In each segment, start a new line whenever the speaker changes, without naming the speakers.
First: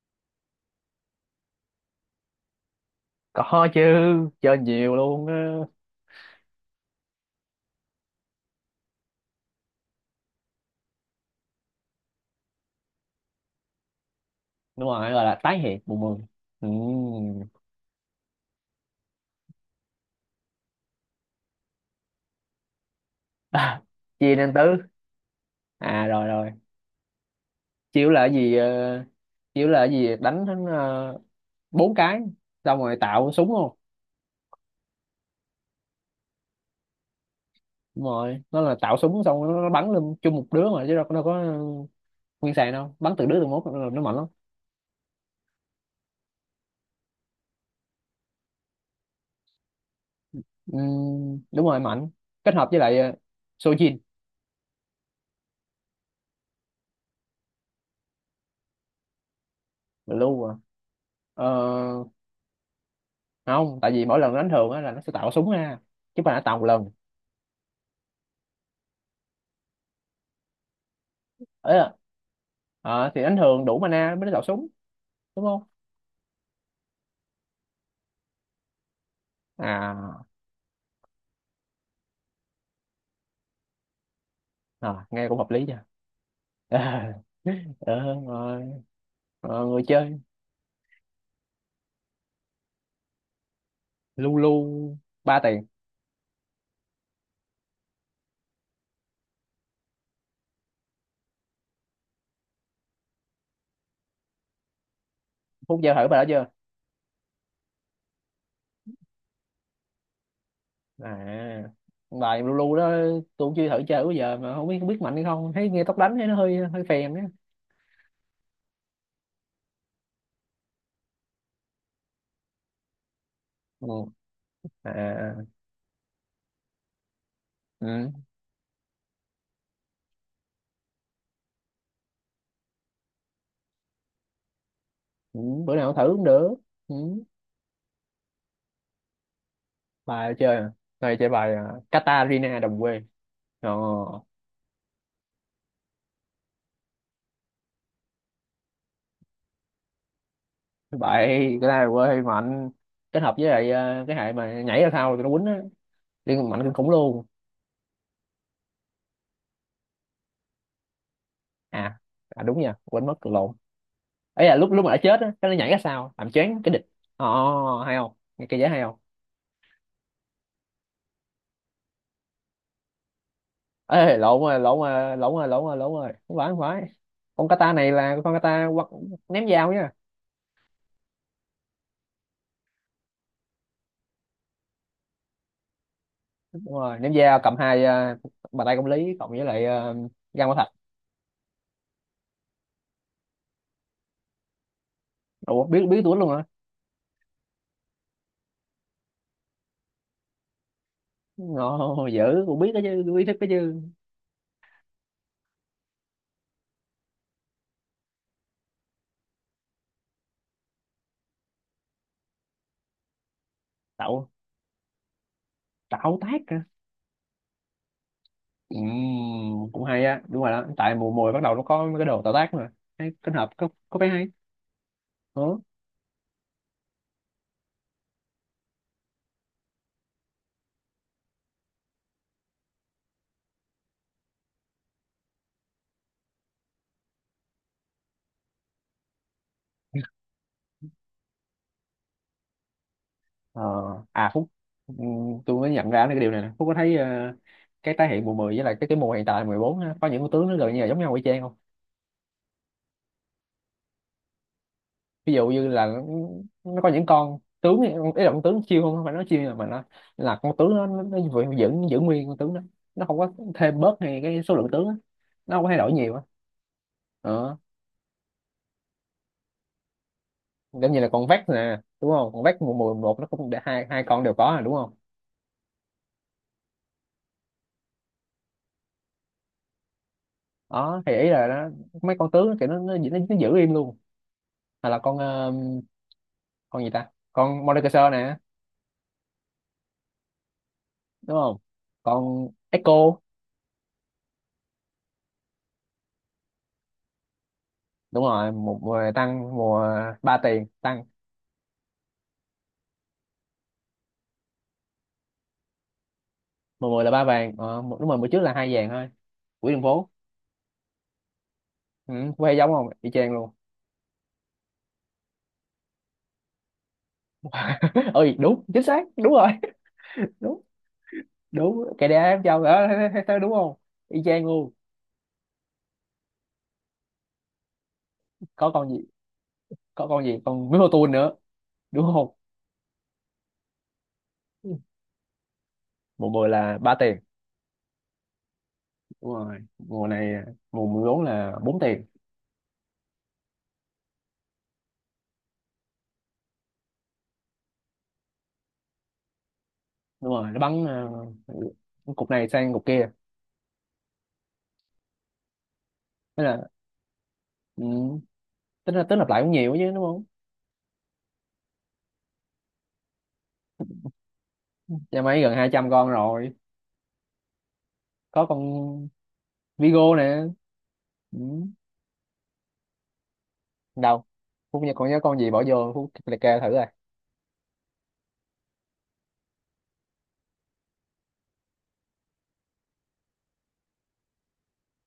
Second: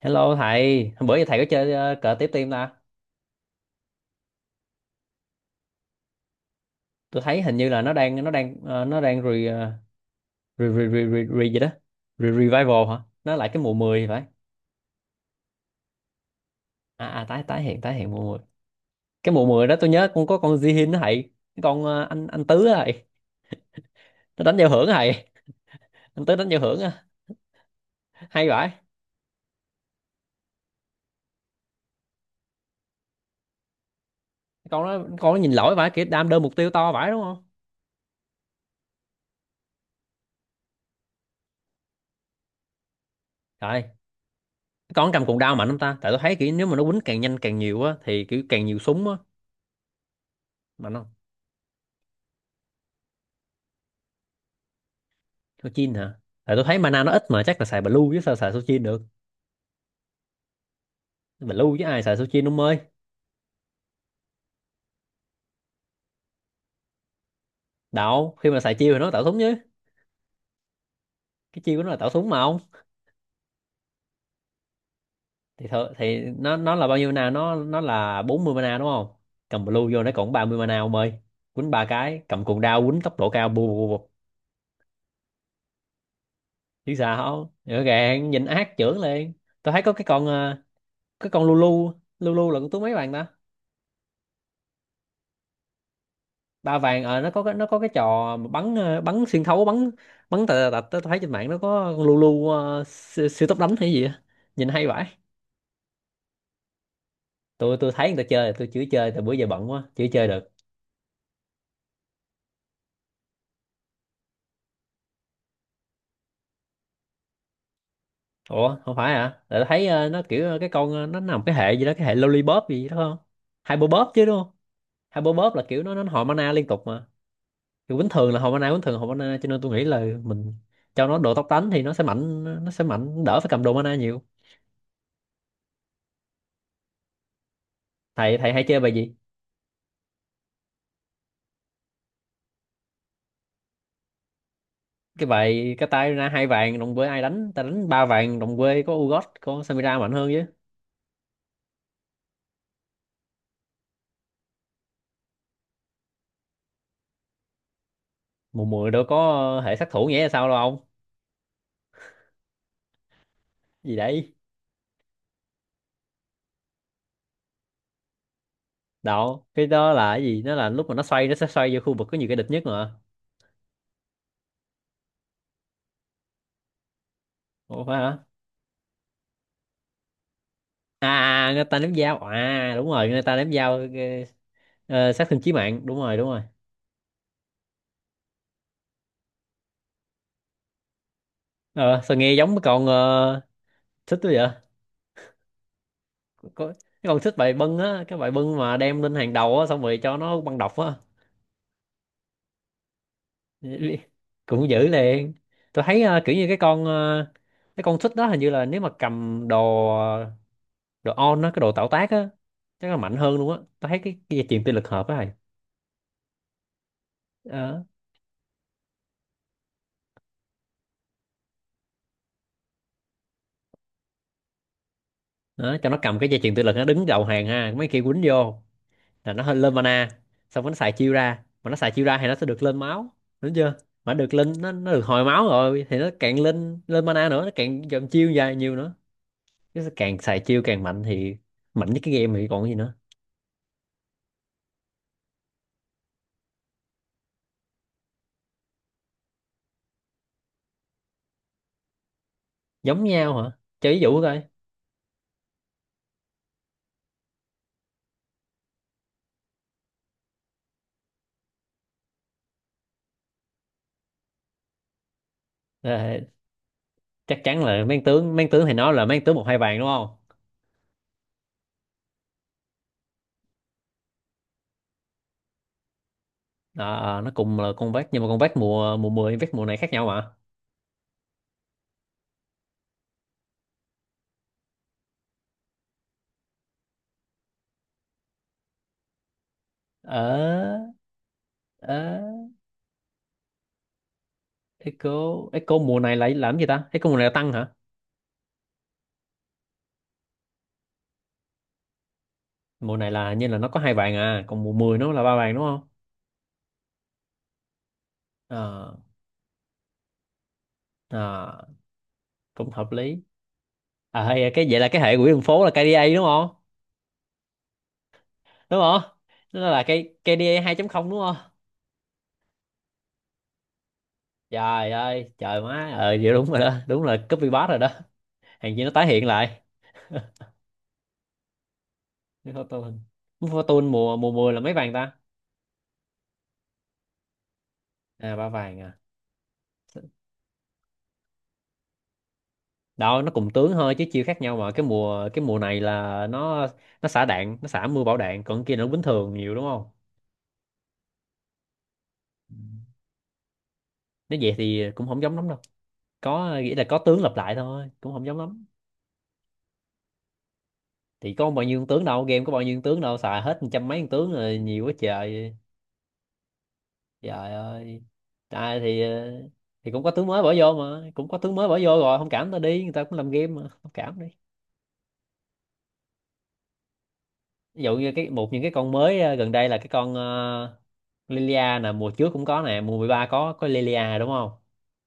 Hello thầy, hôm bữa giờ thầy có chơi cờ tiếp tim ta?
Có chứ, chơi nhiều luôn á.
Tôi thấy hình như là nó đang nó đang re, ờ, re, re, re, re, re gì đó. Re, revival hả? Nó lại cái mùa 10 thì phải.
Đúng rồi, gọi là tái hiện mùa mười. ừ.
À à tái tái hiện mùa 10. Cái mùa 10 đó tôi nhớ con có con Jihin đó thầy. Cái con anh Tứ á thầy.
à, chia
Nó
nên
đánh giao
tứ.
hưởng á thầy.
À rồi
Anh Tứ đánh
rồi.
giao hưởng á.
Chiếu là cái
Hay
gì
vãi.
chiếu là cái gì đánh đến bốn cái xong rồi tạo súng không?
Con nó nhìn lỗi vãi, kiểu đam đơn mục tiêu to vãi đúng không?
Đúng rồi, nó là tạo súng xong rồi nó bắn lên chung một đứa mà chứ đâu có nguyên sàn đâu, bắn từ đứa từ mốt là
Trời,
nó mạnh lắm.
con cầm cuộn đao mạnh không ta? Tại tôi thấy kiểu nếu mà nó quýnh càng nhanh càng nhiều á thì kiểu càng nhiều súng á
ừ,
mà nó
Đúng rồi, mạnh. Kết hợp với lại Sojin.
số 9 hả? Tại tôi thấy mana nó ít mà chắc là xài blue chứ sao xài số 9 được,
Blue à?
blue chứ ai
ờ,
xài số 9 ông ơi.
Không, tại vì mỗi lần đánh thường á là nó sẽ tạo súng ra chứ không phải là tạo một lần.
Đạo khi mà xài chiêu thì nó tạo súng chứ, cái chiêu của nó
Ờ,
là tạo súng mà không.
Ờ, thì đánh thường đủ mana mới đánh đạo súng, đúng không?
Thì nó là bao nhiêu mana, nó là 40 mana đúng không? Cầm blue vô nó
à,
còn 30 mana ông ơi. Quýnh ba cái cầm cuồng đao quýnh tốc độ cao bù bù bù bù.
À, nghe cũng hợp lý nha.
Chứ sao, rõ
Ờ,
ràng nhìn
rồi.
ác trưởng lên. Tôi thấy
Người
có cái
chơi
con cái con Lulu. Lulu là con tú mấy bạn ta?
Lulu ba tiền.
Ba vàng. Ờ nó có cái, nó có cái trò mà bắn bắn xuyên thấu, bắn bắn tạt tạt tạt tao thấy trên mạng nó có con lu lu siêu tốc đánh hay gì á, nhìn hay vãi.
Phúc chơi thử bài đó chưa?
Tôi thấy người ta chơi, tôi chưa chơi tại bữa giờ bận quá chưa chơi được.
À, bài Lulu đó tôi cũng chưa thử chơi bao giờ mà không biết, không biết mạnh hay không, thấy nghe tóc đánh thấy nó hơi hơi phèn á.
Ủa không phải hả? Tại tao thấy nó kiểu nó nằm cái hệ gì đó, cái hệ lollipop gì đó không,
Ừ.
hyperbop chứ đúng không?
À.
Hyperbop là kiểu nó hồi mana liên tục mà, kiểu bình
Ừ.
thường là hồi mana, bình thường là hồi mana, cho nên tôi nghĩ là mình cho nó đồ tốc đánh thì nó sẽ mạnh, nó sẽ mạnh đỡ phải cầm đồ mana nhiều.
Ừ. Bữa nào thử cũng được. Ừ.
Thầy thầy hay chơi bài gì?
Bài chơi à? Đây chơi bài à, Katarina đồng quê. Ờ
Cái bài cái tay ra hai vàng đồng quê ai đánh, ta đánh ba vàng đồng quê có Ugot có Samira mạnh hơn chứ.
vậy, cái này quê mạnh, kết hợp với lại cái hệ mà nhảy ra thao thì nó quýnh á, liên mạnh kinh khủng luôn.
Mùa mười đâu có hệ sát thủ, nghĩa là sao đâu ông?
à, À, đúng nha, quên mất, cười lộn.
Gì đấy?
Ấy là lúc lúc mà đã chết á, cái nó nhảy ra sao làm choáng cái địch. Ồ, hay không, nghe cái dễ hay không.
Đâu, cái đó là cái gì, nó là lúc mà nó xoay, nó sẽ xoay vô khu vực có nhiều cái địch nhất mà.
Ê, lộn rồi lộn rồi lộn rồi lộn rồi lộn rồi, không phải, con kata
Ủa
này
phải
là
hả?
con kata quật- ném dao nha.
Người ta ném dao à? Đúng rồi, người ta ném dao. Ờ, sát thương chí mạng đúng rồi đúng rồi.
Đúng rồi, ném dao, cầm hai bàn tay công lý cộng với lại găng quả thạch.
Ờ sao nghe giống cái con thích quá vậy.
Ủa, biết biết tuổi luôn hả?
Có cái con thích bài bưng á, cái bài bưng mà đem lên hàng đầu á, xong rồi cho nó băng độc á.
Ồ, dữ, cũng biết đó chứ, biết thích đó chứ.
Cũng dữ liền. Tôi thấy kiểu như cái con cái con xích đó hình như là nếu mà cầm đồ, đồ on á, cái đồ tạo tác á chắc là mạnh hơn luôn á. Tôi thấy cái,
Tạo
cái dây chuyền tự lực hợp á thầy.
Tạo tác.
Đó.
Cũng hay á, đúng rồi đó, tại mùa mùa bắt đầu nó có mấy cái đồ tạo tác mà, hay kết hợp, có vẻ hay. Ừ.
Đó cho nó cầm cái dây chuyền tự lực nó đứng đầu hàng ha, mấy kia quýnh vô là nó hơi lên mana, xong rồi nó xài chiêu ra, mà nó xài chiêu ra thì nó sẽ được lên máu đúng chưa? Mà được lên nó được hồi máu rồi thì nó càng lên lên mana nữa, nó càng dòng chiêu dài nhiều nữa, nó sẽ càng xài chiêu càng mạnh thì mạnh nhất cái game thì còn gì nữa.
Ờ. À Phúc, tôi mới nhận ra cái điều này nè. Phúc có thấy cái tái hiện mùa 10 với lại cái mùa hiện tại 14 á, có những con tướng nó gần như là giống nhau y chang không?
Giống nhau hả? Cho ví dụ coi.
Ví dụ như là nó có những con tướng ấy, ý là con tướng chiêu, không không phải nói chiêu, nhưng mà nó là con tướng nó vẫn- giữ giữ nguyên con tướng đó, nó không có thêm bớt hay cái số lượng tướng á. Nó không có thay đổi nhiều
Ờ,
á.
chắc
Ờ.
chắn là mang tướng, mang tướng thì nó là mang tướng một hai vàng đúng không?
Giống như là con vét nè, đúng không? Con vét mùa mùa một nó cũng để hai hai con đều có rồi, đúng không?
Đó, ờ, nó cùng là con vác nhưng mà con vác mùa mùa 10 vác mùa này khác nhau mà.
Đó thì ý là nó mấy con tướng thì nó giữ im luôn. Hay là con con gì ta, con Mordekaiser nè,
Ờ.
đúng không?
Ờ.
Con Echo.
Echo. Echo mùa này lại làm gì ta, Echo mùa này là tăng hả?
Đúng rồi, một mùa tăng, mùa ba tiền tăng.
Mùa này là như là nó có hai vàng à, còn mùa 10 nó là ba vàng đúng không?
Mùa mười là ba vàng mùa- đúng rồi, mùa trước là hai vàng
Ờ.
thôi. Quỹ đường phố.
Ờ,
Ừ, quay
cũng
giống không,
hợp
y
lý.
chang luôn.
À hay cái, vậy là cái hệ quỹ đường phố là KDA đúng không?
Ơi, đúng,
Đúng
chính
không?
xác, đúng rồi.
Nó là cái
Đúng.
KDA 2.0 đúng không?
Đúng cái đá em châu đó, thấy đúng không? Y chang luôn.
Trời ơi trời má, ờ vậy đúng rồi đó, đúng là copy paste rồi đó.
Có
Hàng gì
con
nó
gì,
tái hiện lại.
có con gì, con Minotaur nữa, đúng không?
Cái Fortune, nước Fortune mùa mùa 10 là mấy vàng ta?
Mùa 10 là ba tiền.
À ba vàng à?
Đúng rồi, mùa này mùa 14 là bốn tiền.
Đó, nó cùng tướng thôi chứ chiêu khác nhau mà. Cái mùa này là nó xả đạn, nó xả mưa bão đạn, còn kia nó bình thường nhiều đúng không?
Đúng rồi, nó bắn cục này sang cục kia.
Nếu vậy thì cũng không giống lắm đâu,
Thế là,
có nghĩa là có tướng lặp lại thôi, cũng
ừ,
không giống lắm.
tính là tính lặp lại cũng nhiều chứ, đúng không?
Thì có bao nhiêu con tướng đâu, game có bao nhiêu con tướng đâu, xài hết trăm mấy con tướng rồi, nhiều quá
Nhà máy gần
trời.
200 con rồi.
Trời ơi.
Có con
À, thì cũng có
Vigo
tướng
nè.
mới bỏ vô mà, cũng có
Ừ.
tướng mới bỏ vô rồi, không cảm ta đi, người ta cũng làm game mà không cảm
Đâu,
đi.
Phúc nhớ con, nhớ con gì bỏ vô Phúc liệt kê thử rồi.
Ví dụ như cái một những cái con mới gần đây là cái con Lilia nè, mùa trước cũng có nè, mùa 13 có Lilia đúng không,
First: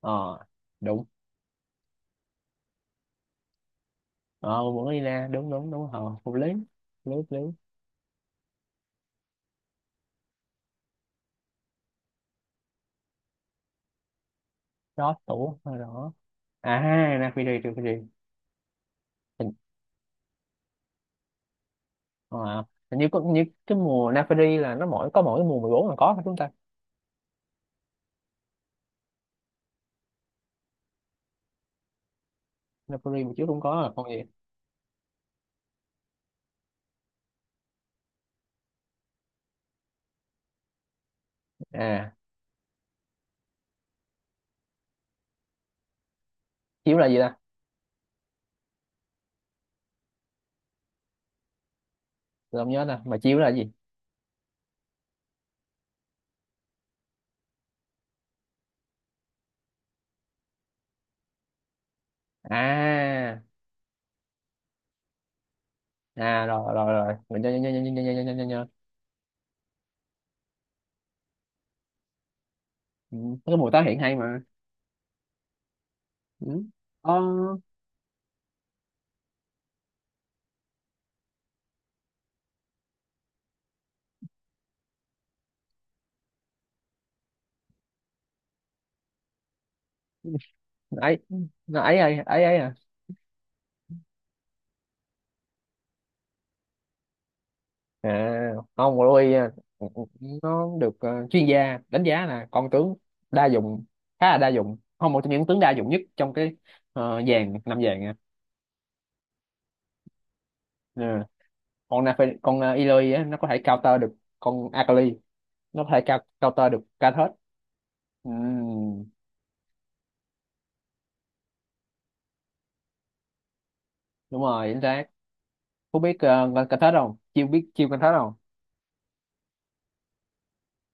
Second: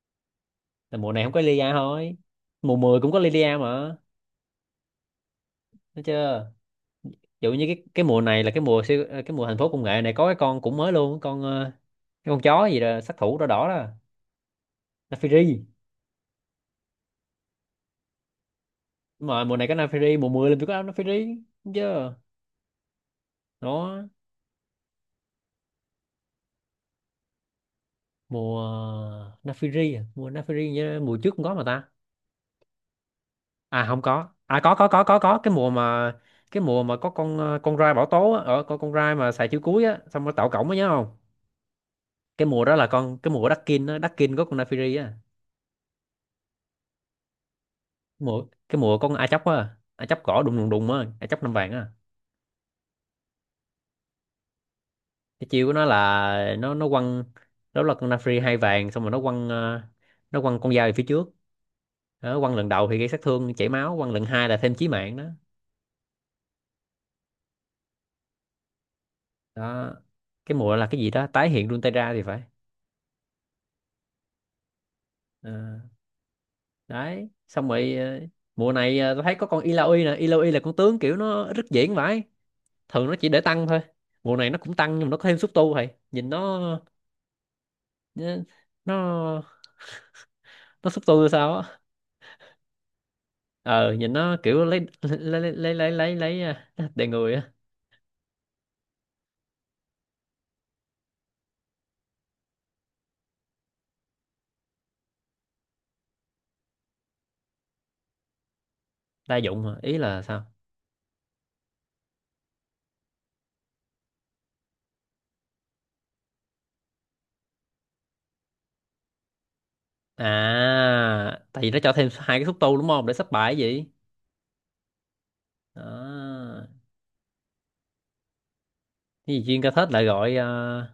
Ờ
là
đúng.
mùa này không có Lilia thôi, mùa 10 cũng có Lilia mà.
Ờ vẫn đi ra, đúng đúng đúng
Thấy
ờ Phúc lý,
chưa?
lý.
Ví dụ như cái mùa này là cái mùa siêu cái mùa thành phố công nghệ này có cái con cũng mới luôn, con cái con chó gì đó sát thủ đỏ đỏ đó,
Đó tủ
Nafiri.
rồi đó. À ha, Nafiri, trừ Fiji.
Đúng rồi mùa này có Nafiri, mùa 10 là phải có Nafiri thấy chưa?
Ờ, hình như có như cái
Đó.
mùa Napari là nó mỗi có, mỗi mùa 14 là có hả chúng ta?
Mùa Nafiri à? Mùa Nafiri nhớ mùa trước cũng có mà ta.
Napari mà chiếu cũng có
À
là
không,
con gì?
có à, có có cái mùa mà, cái mùa mà có con con rai bảo tố á, ở con rai mà xài chữ cuối á xong nó tạo cổng á nhớ không?
À,
Cái mùa đó là con, cái mùa Đắc-kin á, Đắc-kin có con Naafiri á.
chiếu là gì ta?
Mùa cái mùa con A Chóc á, A Chóc cỏ đùng đùng đùng á, A Chóc năm vàng á.
Tôi không nhớ ta, mà chiếu là gì?
Cái chiêu của nó là nó quăng, đó là con Naafiri hai vàng, xong rồi nó quăng nó quăng con dao về phía trước. Đó, quăng lần đầu thì gây sát
À
thương chảy máu, quăng lần hai là thêm chí mạng đó.
à rồi rồi rồi mình nhớ nhớ nhớ nhớ nhớ nhớ nhớ nhớ nhớ.
Đó, cái mùa là cái gì đó tái hiện Runeterra thì phải.
Ừ, cái mùa tái hiện hay mà.
Ờ.
Ừ. Ờ,
Đấy xong rồi mùa này tôi thấy có con Illaoi nè, Illaoi là con tướng kiểu nó rất diễn vãi, thường nó chỉ để tăng thôi, mùa này nó cũng tăng nhưng mà nó có thêm xúc tu, thầy nhìn nó, nó nó nó xúc
ấy
tu sao á.
nó ấy ấy ấy ấy à.
Ờ nhìn nó kiểu lấy à, đầy người á.
À không, Louis nó được chuyên gia đánh giá là con tướng đa dụng, khá là đa dụng, không một trong những tướng đa dụng nhất trong cái dàn năm dàn nha.
Đa dụng mà ý là sao?
Ừ. Con Nafe, con Eloy á nó có thể counter được con Akali, nó có thể cou- counter được Karthus. Ừm.
À tại vì nó cho thêm hai cái xúc tu đúng không để sắp bài gì.
Đúng rồi, chính xác. Phú biết
À,
con Karthus không? Chiêu, biết chiêu con Karthus không?
cái gì chuyên ca thết lại gọi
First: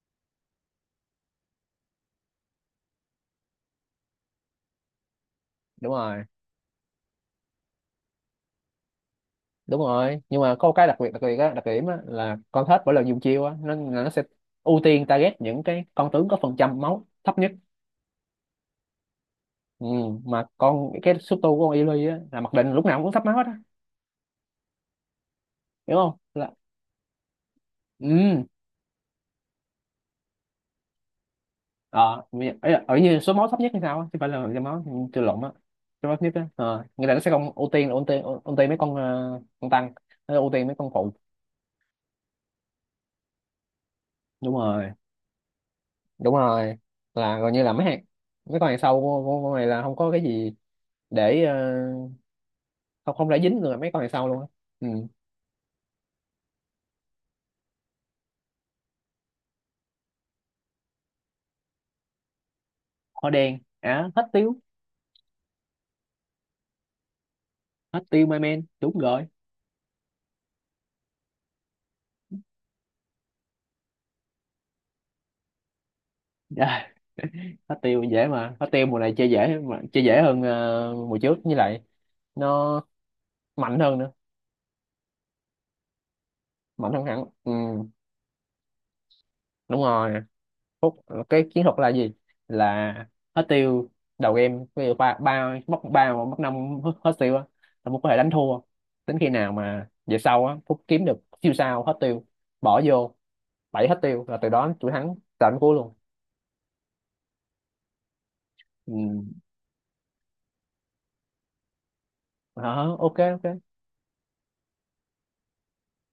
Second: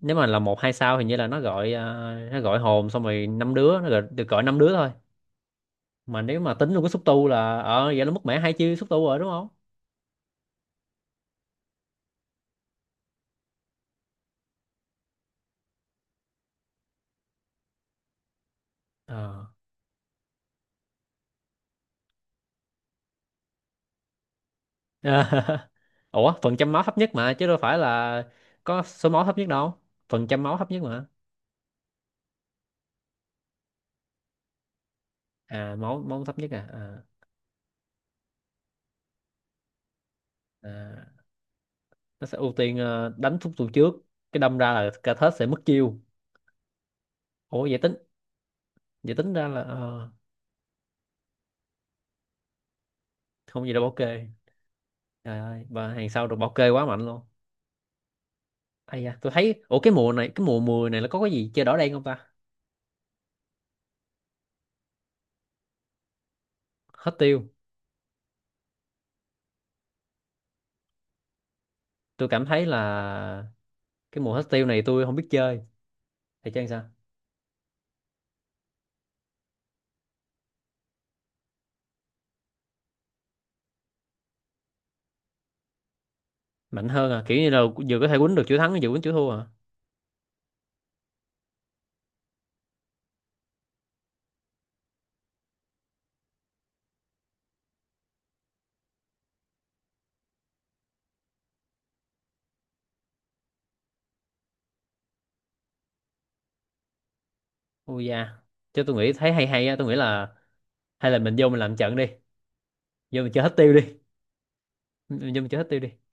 nếu mà là một hai sao hình như là nó gọi nó gọi hồn xong rồi năm đứa, nó gọi, được gọi năm đứa thôi.
đúng
Mà
rồi
nếu mà tính luôn cái xúc tu là ờ vậy nó mất mẻ hai chi xúc tu rồi đúng không?
đúng rồi nhưng mà có một cái đặc biệt á, đặc điểm á là con Karthus mỗi lần dùng chiêu á, nó là nó sẽ ưu tiên target những cái con tướng có phần trăm máu thấp nhất.
Ờ.
Mà con cái số tu của con Eloy á là mặc định lúc nào cũng thấp máu hết á, hiểu không?
Ủa
Là
phần trăm máu thấp nhất mà chứ đâu phải là
ừ.
có số máu thấp nhất đâu, phần trăm máu thấp nhất mà.
Ờ mi- ấy là- ở như số máu thấp nhất hay sao á, chứ không phải là cái máu, chưa, lộn á.
À máu
Số máu thấp
máu
nhất
thấp
á,
nhất à,
ờ,
à,
người ta nó sẽ không ưu tiên, là ưu tiên mấy con con tăng, nó ưu tiên mấy con phụ.
à. Nó sẽ ưu tiên đánh xúc tu trước, cái
đúng
đâm ra là
rồi
cả thớt sẽ mất chiêu.
đúng rồi là gần như
Ủa
là
vậy
mấy
tính,
hàng, mấy con hàng sau
vậy
của,
tính
của
ra
con
là
này là không có cái gì để không không để dính
không gì
người
đâu
mấy
ok.
con hàng sau luôn á. Ừ.
Trời ơi và hàng sau được bảo kê quá mạnh luôn. Ai da, tôi thấy ủa cái mùa này cái mùa mười này là có cái gì chơi đỏ đen không ta?
Hoa đen à, hết tiêu.
Hết tiêu.
Hết tiêu my man, đúng rồi.
Tôi cảm thấy là cái mùa hostile này tôi không biết chơi, thầy chơi sao?
Dạ, hết tiêu dễ mà, hết tiêu mùa này chơi dễ mà, chơi dễ hơn mùa trước như lại nó mạnh hơn nữa.
Mạnh
Mạnh hơn
hơn à?
hẳn.
Kiểu như
Ừ.
là vừa có thể quýnh được chữ thắng vừa quýnh chữ thua à?
Đúng rồi. Phút, cái chiến thuật là gì? Là hết tiêu. Đầu game ví dụ ba ba mất ba hoặc mất năm hết tiêu á là Phúc có thể đánh thua. Đến khi nào mà về sau á, Phúc kiếm được siêu sao hết tiêu bỏ vô, bảy hết tiêu là từ đó chuỗi thắng tận cuối luôn.
Ui da. Chứ
Ừ.
tôi nghĩ thấy hay hay á, tôi nghĩ là hay là mình vô mình làm trận đi.
Hả? Ok
Vô mình chơi hết
ok.
tiêu đi. Mình vô mình chơi hết tiêu đi.